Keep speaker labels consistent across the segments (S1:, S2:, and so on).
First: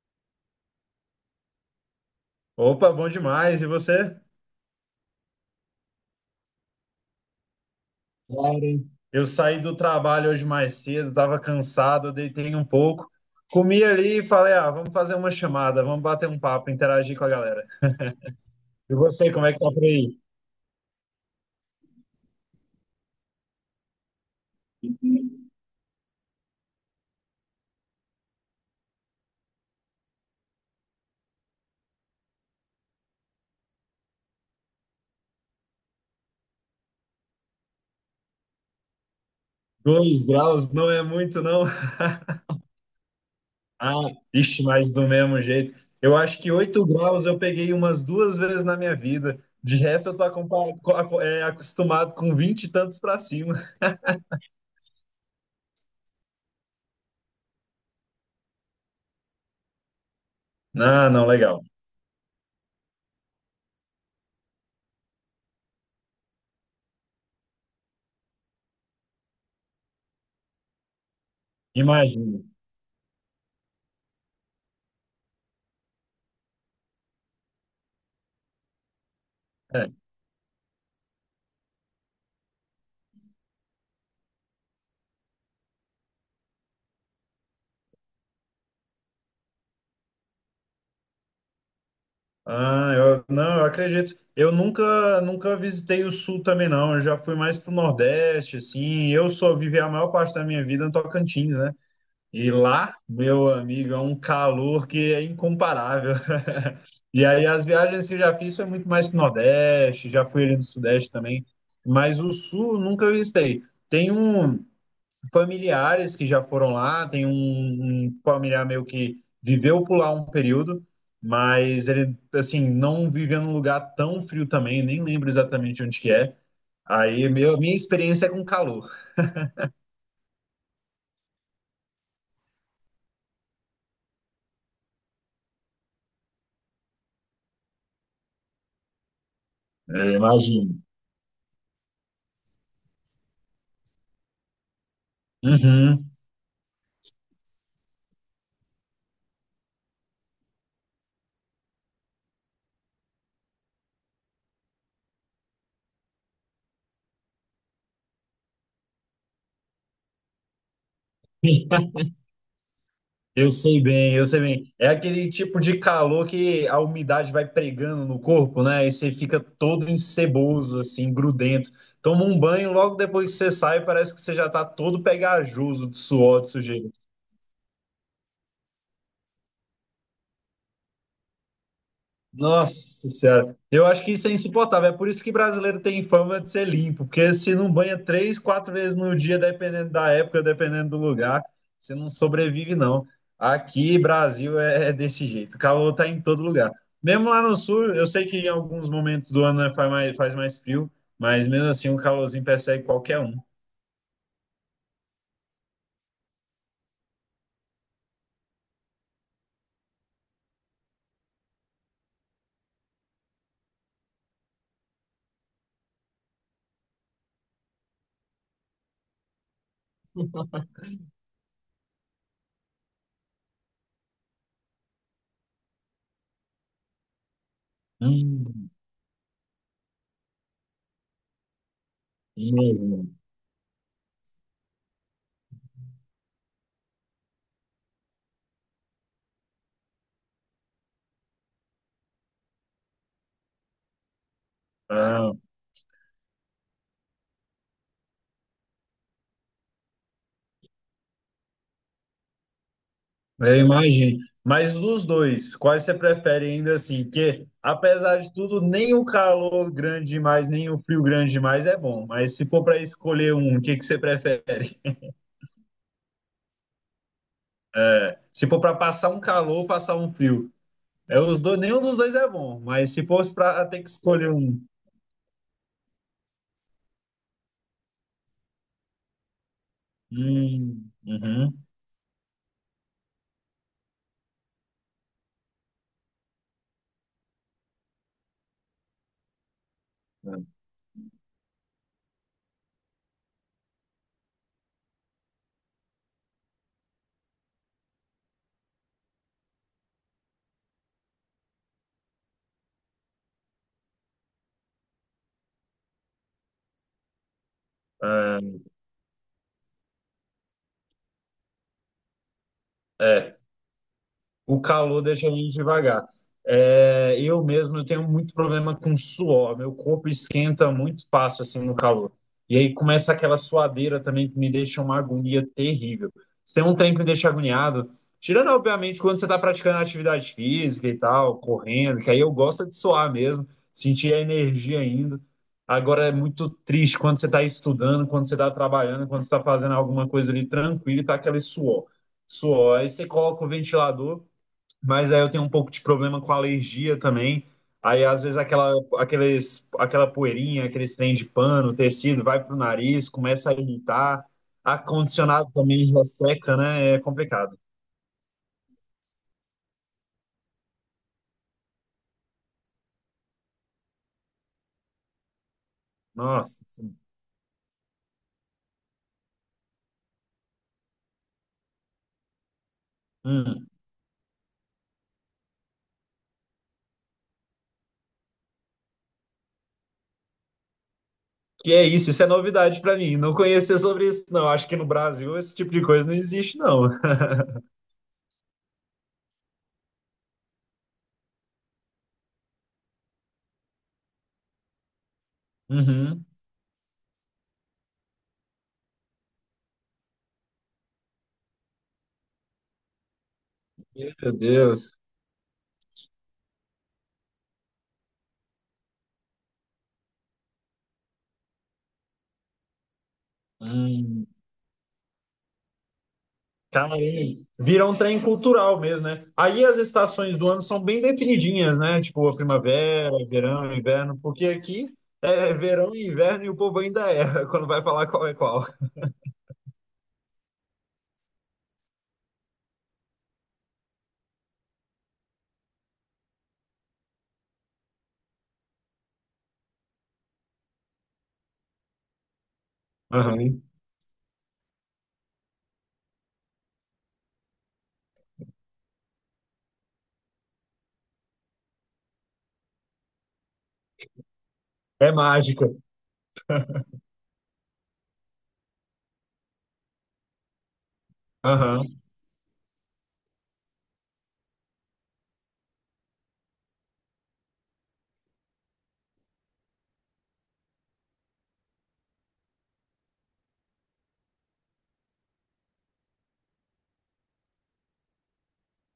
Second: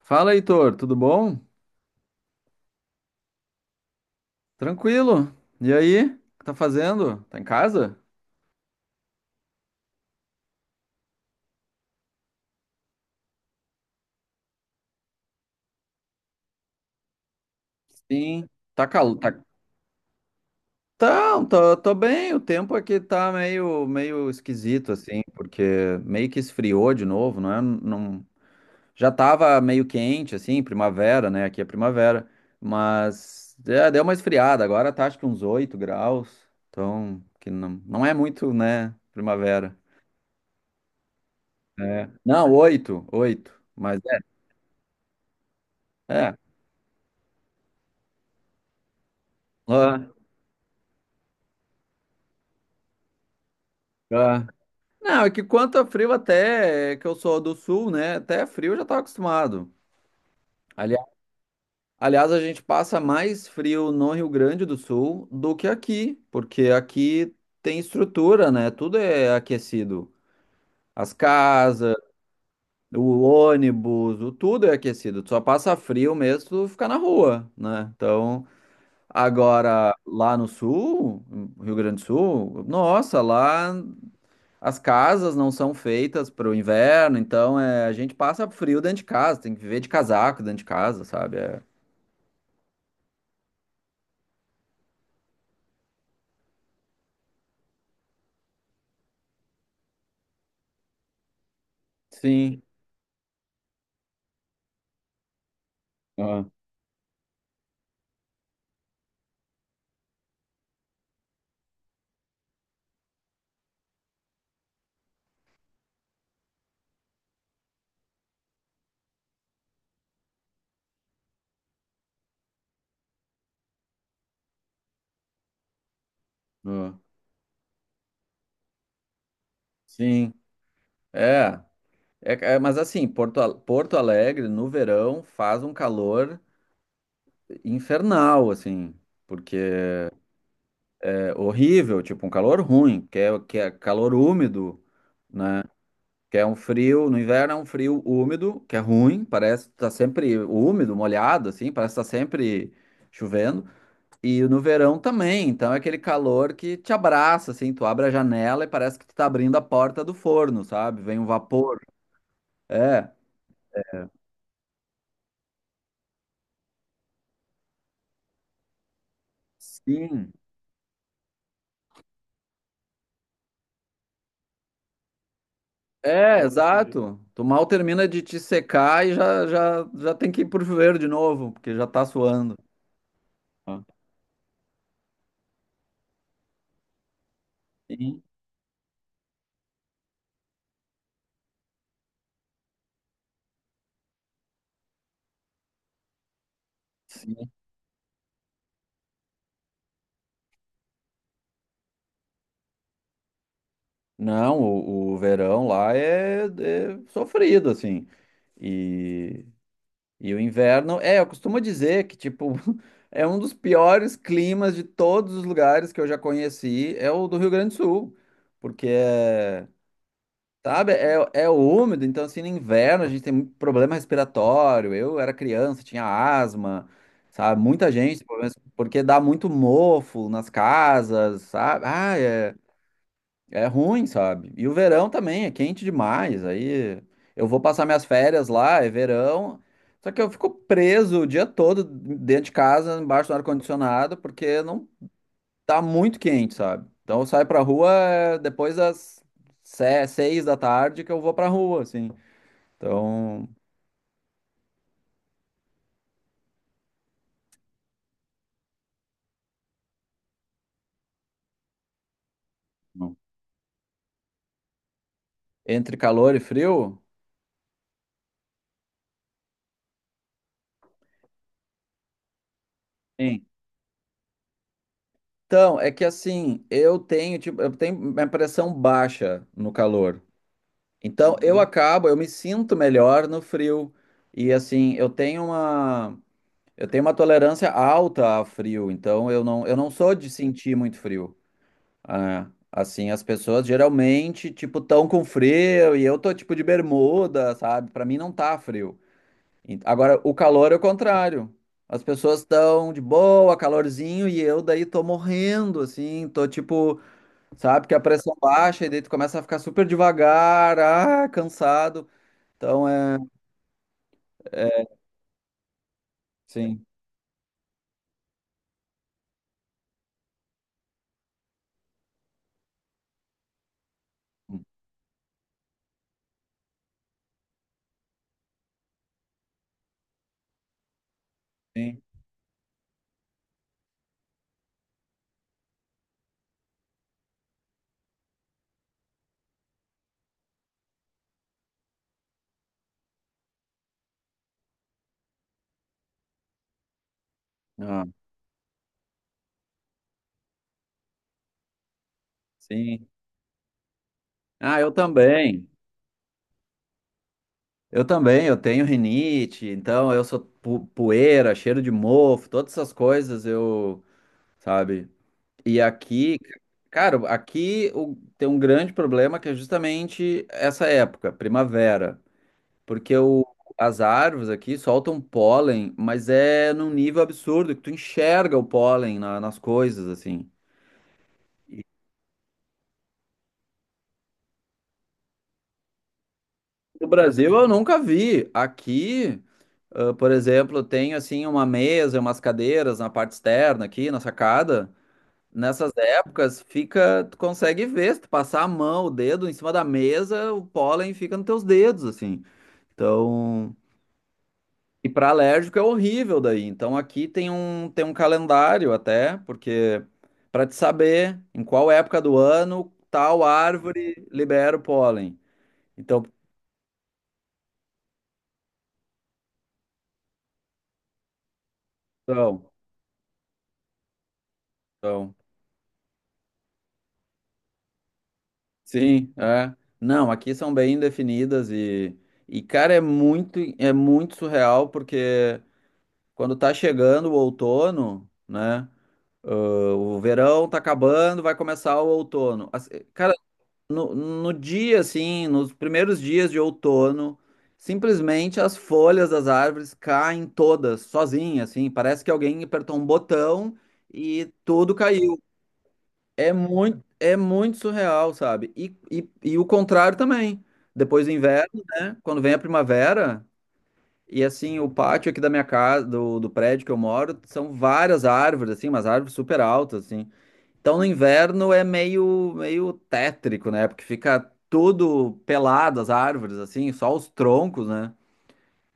S1: Fala, Heitor, tudo bom?
S2: Opa, bom demais. E você?
S1: Tranquilo? E aí? O que tá fazendo? Tá em casa?
S2: Claro. Hein? Eu saí do trabalho hoje mais cedo, estava cansado, deitei um pouco, comi ali e falei: ah, vamos fazer uma chamada, vamos bater um papo, interagir com a galera.
S1: Sim. Tá
S2: E
S1: calor.
S2: você,
S1: Tá.
S2: como é que tá por aí?
S1: Então, tô bem. O tempo aqui tá meio esquisito, assim, porque meio que esfriou de novo, não é? Não. Já tava meio quente, assim, primavera, né? Aqui é primavera. Mas é, deu uma esfriada. Agora tá acho que uns 8 graus. Então, que não é muito, né? Primavera.
S2: 2 graus não é muito, não?
S1: É. Não, oito, oito. Mas
S2: Ah, ixi, mas do mesmo jeito.
S1: é.
S2: Eu
S1: É.
S2: acho que 8 graus eu peguei umas duas vezes na minha vida. De
S1: Ah,
S2: resto, eu tô acompa- co- aco- é, acostumado com vinte e tantos para cima.
S1: ah. Não, é que quanto a frio até, que eu sou do sul, né? Até frio eu já tava acostumado. Ali-
S2: Não, não, legal.
S1: Aliás, a gente passa mais frio no Rio Grande do Sul do que aqui, porque aqui tem estrutura, né? Tudo é aquecido. As casas,
S2: Imagino.
S1: o ônibus, o tudo é aquecido. Tu só passa frio mesmo se tu ficar na rua, né? Então, agora lá no sul, no Rio Grande do Sul, nossa, lá. As casas não são feitas para o inverno, então a gente passa frio dentro de casa, tem que viver de casaco dentro de casa, sabe? É,
S2: Ah, não, eu acredito. Eu nunca visitei o Sul também, não. Eu já fui mais pro Nordeste, assim. Eu só vivi a maior parte da minha vida no Tocantins, né? E
S1: sim,
S2: lá, meu amigo, é um calor que é incomparável.
S1: ah,
S2: E aí, as viagens que eu já fiz foi muito mais pro Nordeste, já fui ali no Sudeste também. Mas o Sul, eu nunca visitei. Tem um, familiares que já foram lá, tem um familiar meu que viveu por lá um período, mas ele, assim, não viveu num lugar tão frio também, nem lembro exatamente onde que é.
S1: ah,
S2: Aí, minha experiência é com calor.
S1: sim, é, é, é, mas assim, Porto Alegre no verão faz um calor infernal, assim, porque
S2: É, imagino.
S1: é horrível, tipo um calor ruim, que é calor úmido, né?
S2: Uhum.
S1: Que é um frio, no inverno é um frio úmido, que é ruim, parece que tá sempre úmido, molhado, assim, parece que tá sempre chovendo. E no verão também, então é aquele calor que te abraça, assim, tu abre a janela e parece que tu tá abrindo a porta do forno, sabe? Vem um vapor. É,
S2: Eu sei bem. É aquele tipo de calor que a umidade vai pregando no corpo, né? E você fica todo
S1: sim.
S2: enceboso, assim, grudento. Toma um banho, logo depois que você sai, parece que você já tá todo pegajoso de
S1: É,
S2: suor, de sujeira.
S1: exato. Tu mal termina de te secar e já tem que ir pro chuveiro de novo, porque já tá suando.
S2: Nossa Senhora,
S1: Ah,
S2: eu acho que isso é insuportável. É por isso que brasileiro tem fama de ser limpo, porque se não banha
S1: sim,
S2: três, quatro vezes no dia, dependendo da época, dependendo do lugar, você não sobrevive, não. Aqui, Brasil, é desse jeito. O calor tá em todo lugar. Mesmo lá
S1: sim.
S2: no sul, eu sei que em alguns momentos do ano né, faz mais frio, mas mesmo assim o calorzinho persegue qualquer um.
S1: Não, o verão lá é sofrido, assim. E, E o inverno, eu costumo dizer que, tipo, é um dos piores climas de todos os lugares que eu já conheci, é o do Rio Grande do Sul, porque sabe, é úmido, então, assim, no inverno a gente tem muito problema respiratório, eu era criança, tinha asma, sabe, muita gente,
S2: Hum,
S1: porque dá muito mofo nas casas, sabe, ah,
S2: hum.
S1: é ruim, sabe? E o verão também é quente demais. Aí eu vou passar minhas férias lá, é verão. Só que eu fico preso o dia todo dentro de casa, embaixo do ar-condicionado, porque não
S2: Ah,
S1: tá muito quente, sabe? Então eu saio pra rua depois das 6 da tarde que eu vou pra rua, assim. Então,
S2: eu imagino. Mas dos dois, quais você prefere ainda assim? Porque, apesar de tudo, nem o calor grande demais, nem o frio grande demais é bom. Mas se for para escolher um, o que que você prefere?
S1: entre calor e frio.
S2: É, se for para passar um calor, passar um frio. É, os dois, nenhum dos dois é bom. Mas se fosse
S1: Sim.
S2: para ter que escolher um.
S1: Então, é que assim, tipo, eu tenho minha pressão baixa no calor. Então, eu, uhum,
S2: Uhum.
S1: acabo, eu me sinto melhor no frio. E assim, eu tenho uma tolerância alta a frio, então eu não sou de sentir muito frio. Ah, assim, as pessoas geralmente, tipo, tão com frio e eu tô tipo de bermuda, sabe? Pra mim não tá frio. Agora, o calor é o contrário. As pessoas estão de boa, calorzinho, e eu daí tô morrendo, assim, tô tipo, sabe, que a pressão
S2: É,
S1: baixa e daí tu começa a ficar super devagar, cansado. Então é,
S2: é. O
S1: é
S2: calor deixa a gente devagar.
S1: sim,
S2: É, eu mesmo eu tenho muito problema com suor, meu corpo esquenta muito fácil assim no calor. E aí começa aquela suadeira também que me deixa uma agonia terrível. Se tem um trem que me deixa agoniado, tirando obviamente quando você está praticando atividade física e tal, correndo,
S1: sim,
S2: que aí eu gosto de suar mesmo, sentir a energia ainda. Agora é muito triste quando você está estudando, quando você está trabalhando, quando você está fazendo alguma coisa ali tranquilo e tá aquele suor. Suor. Aí você coloca o ventilador. Mas aí eu tenho um pouco de problema com alergia também.
S1: ah,
S2: Aí às vezes aquela poeirinha, aqueles trem de pano, tecido, vai pro
S1: sim.
S2: nariz, começa a irritar.
S1: Ah, eu
S2: Ar-condicionado
S1: também.
S2: também resseca, né? É complicado.
S1: Eu também, eu tenho rinite, então eu sou poeira, cheiro de mofo, todas essas coisas eu, sabe? E aqui,
S2: Nossa. Sim.
S1: cara, aqui tem um grande problema que é justamente essa época, primavera, porque
S2: Hum.
S1: as árvores aqui soltam pólen, mas é num nível absurdo que tu enxerga o pólen nas coisas assim.
S2: Que é isso? Isso é novidade para mim. Não conhecia sobre isso, não. Acho que no Brasil esse tipo de coisa não existe, não.
S1: No Brasil eu nunca vi. Aqui, por exemplo, tem assim uma mesa, umas cadeiras na parte externa aqui, na sacada. Nessas
S2: Uhum.
S1: épocas fica, tu consegue ver, se tu passar a mão, o dedo em cima da mesa, o pólen fica nos teus dedos, assim. Então,
S2: Meu Deus.
S1: e para alérgico é horrível daí. Então aqui tem um calendário até, porque para te saber em qual época do ano tal árvore
S2: Hum.
S1: libera o pólen. Então,
S2: Caramba, vira um trem cultural mesmo, né? Aí as estações do ano são bem definidinhas, né? Tipo, a
S1: então,
S2: primavera, verão, inverno, porque aqui
S1: então,
S2: é verão e inverno e o povo ainda erra quando vai falar qual é qual.
S1: sim, é. Não, aqui são bem definidas e cara, é muito surreal porque quando tá chegando o outono, né? O verão tá acabando, vai começar o outono. Cara,
S2: Aham.
S1: no dia, assim, nos primeiros dias de outono, simplesmente as folhas das árvores caem todas, sozinhas, assim. Parece que alguém apertou um botão e tudo
S2: É
S1: caiu.
S2: mágica.
S1: É muito surreal, sabe? E o contrário também. Depois do inverno,
S2: Aham.
S1: né? Quando vem a primavera, e assim, o pátio aqui da minha casa, do prédio que eu moro, são várias árvores, assim, umas árvores super altas, assim. Então no inverno é meio tétrico, né? Porque fica tudo pelado, as árvores, assim, só os troncos, né?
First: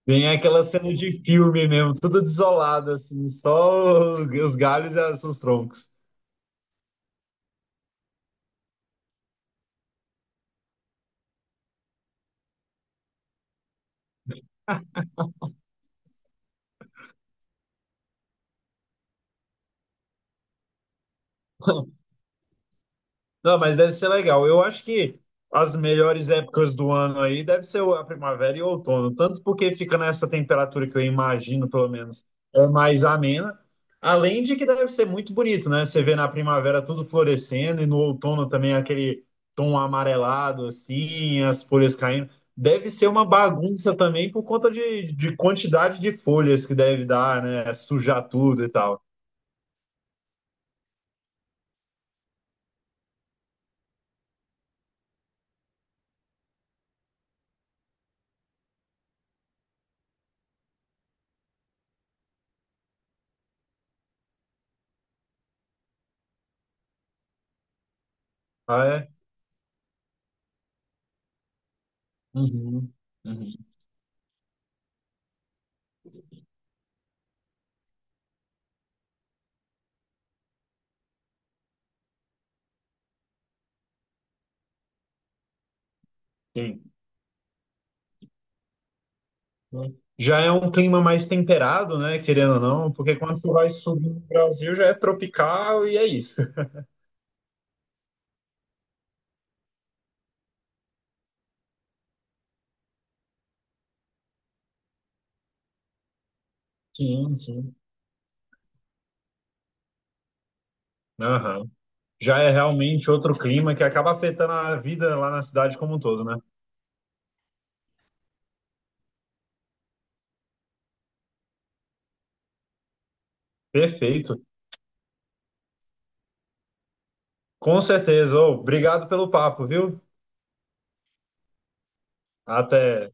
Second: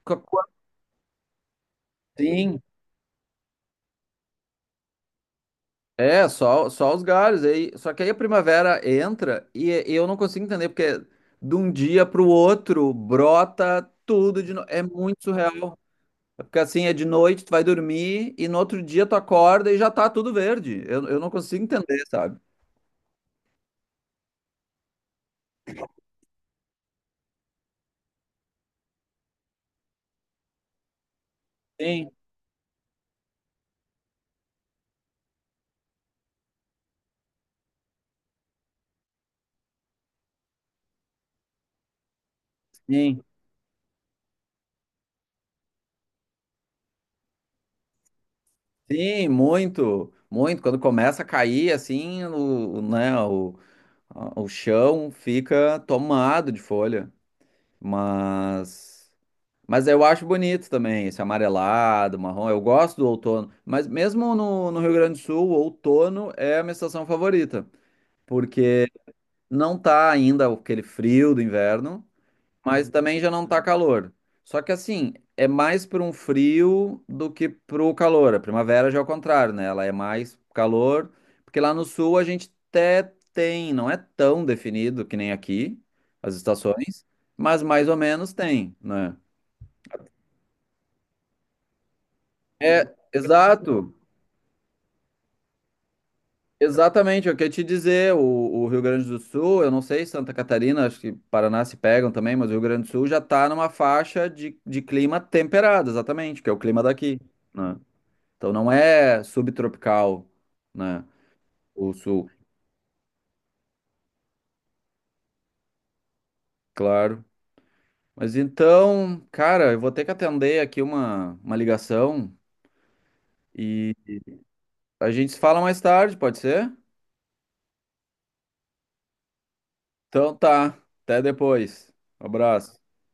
S1: Fica
S2: Tem aquela cena de filme mesmo, tudo
S1: assim.
S2: desolado, só os galhos e os troncos.
S1: É, só os galhos aí. Só que aí a primavera entra e eu não consigo entender porque de um dia para o outro brota tudo de novo. É muito surreal. É. Porque assim, é de noite, tu vai dormir e no outro dia tu acorda e já tá tudo verde. Eu não consigo entender, sabe?
S2: Não, mas deve ser legal. Eu acho que as melhores épocas do ano aí deve ser a primavera e o outono, tanto porque fica nessa temperatura que eu imagino, pelo
S1: Sim,
S2: menos, é mais amena, além de que deve ser muito bonito, né? Você vê na primavera tudo florescendo e no outono também aquele tom amarelado, assim, as folhas caindo. Deve ser
S1: sim.
S2: uma bagunça também por conta de quantidade de folhas que deve dar, né? Sujar tudo e tal.
S1: Sim, muito, muito. Quando começa a cair assim, o, né, o, a- o chão fica tomado de folha. Mas. Mas eu acho bonito também, esse amarelado, marrom. Eu gosto do outono. Mas mesmo no Rio Grande do Sul, o outono é a minha estação favorita.
S2: Ah,
S1: Porque
S2: é?
S1: não tá ainda aquele frio do inverno, mas
S2: Uhum.
S1: também já não tá
S2: Uhum.
S1: calor. Só que assim, é mais para um frio do que pro calor. A primavera já é o contrário, né? Ela é mais calor. Porque lá no sul a gente até tem, não é tão definido que nem aqui, as
S2: Sim.
S1: estações, mas mais ou menos tem, né?
S2: Já é um clima mais temperado, né? Querendo ou
S1: É,
S2: não, porque quando você vai
S1: exato,
S2: subir no Brasil já é tropical e é isso.
S1: exatamente, eu queria te dizer, o Rio Grande do Sul, eu não sei, Santa Catarina, acho que Paraná se pegam também, mas o Rio Grande do Sul já está numa faixa de clima temperado, exatamente, que é o clima daqui,
S2: Sim,
S1: né?
S2: sim.
S1: Então não é subtropical, né,
S2: Aham.
S1: o Sul,
S2: Já é realmente outro clima que acaba afetando a vida lá na cidade como um todo, né?
S1: claro. Mas então, cara, eu vou ter que atender aqui uma ligação e
S2: Perfeito.
S1: a gente se fala mais tarde, pode ser?
S2: Com certeza. Ô, obrigado pelo papo, viu?
S1: Então tá, até depois, um abraço.
S2: Até.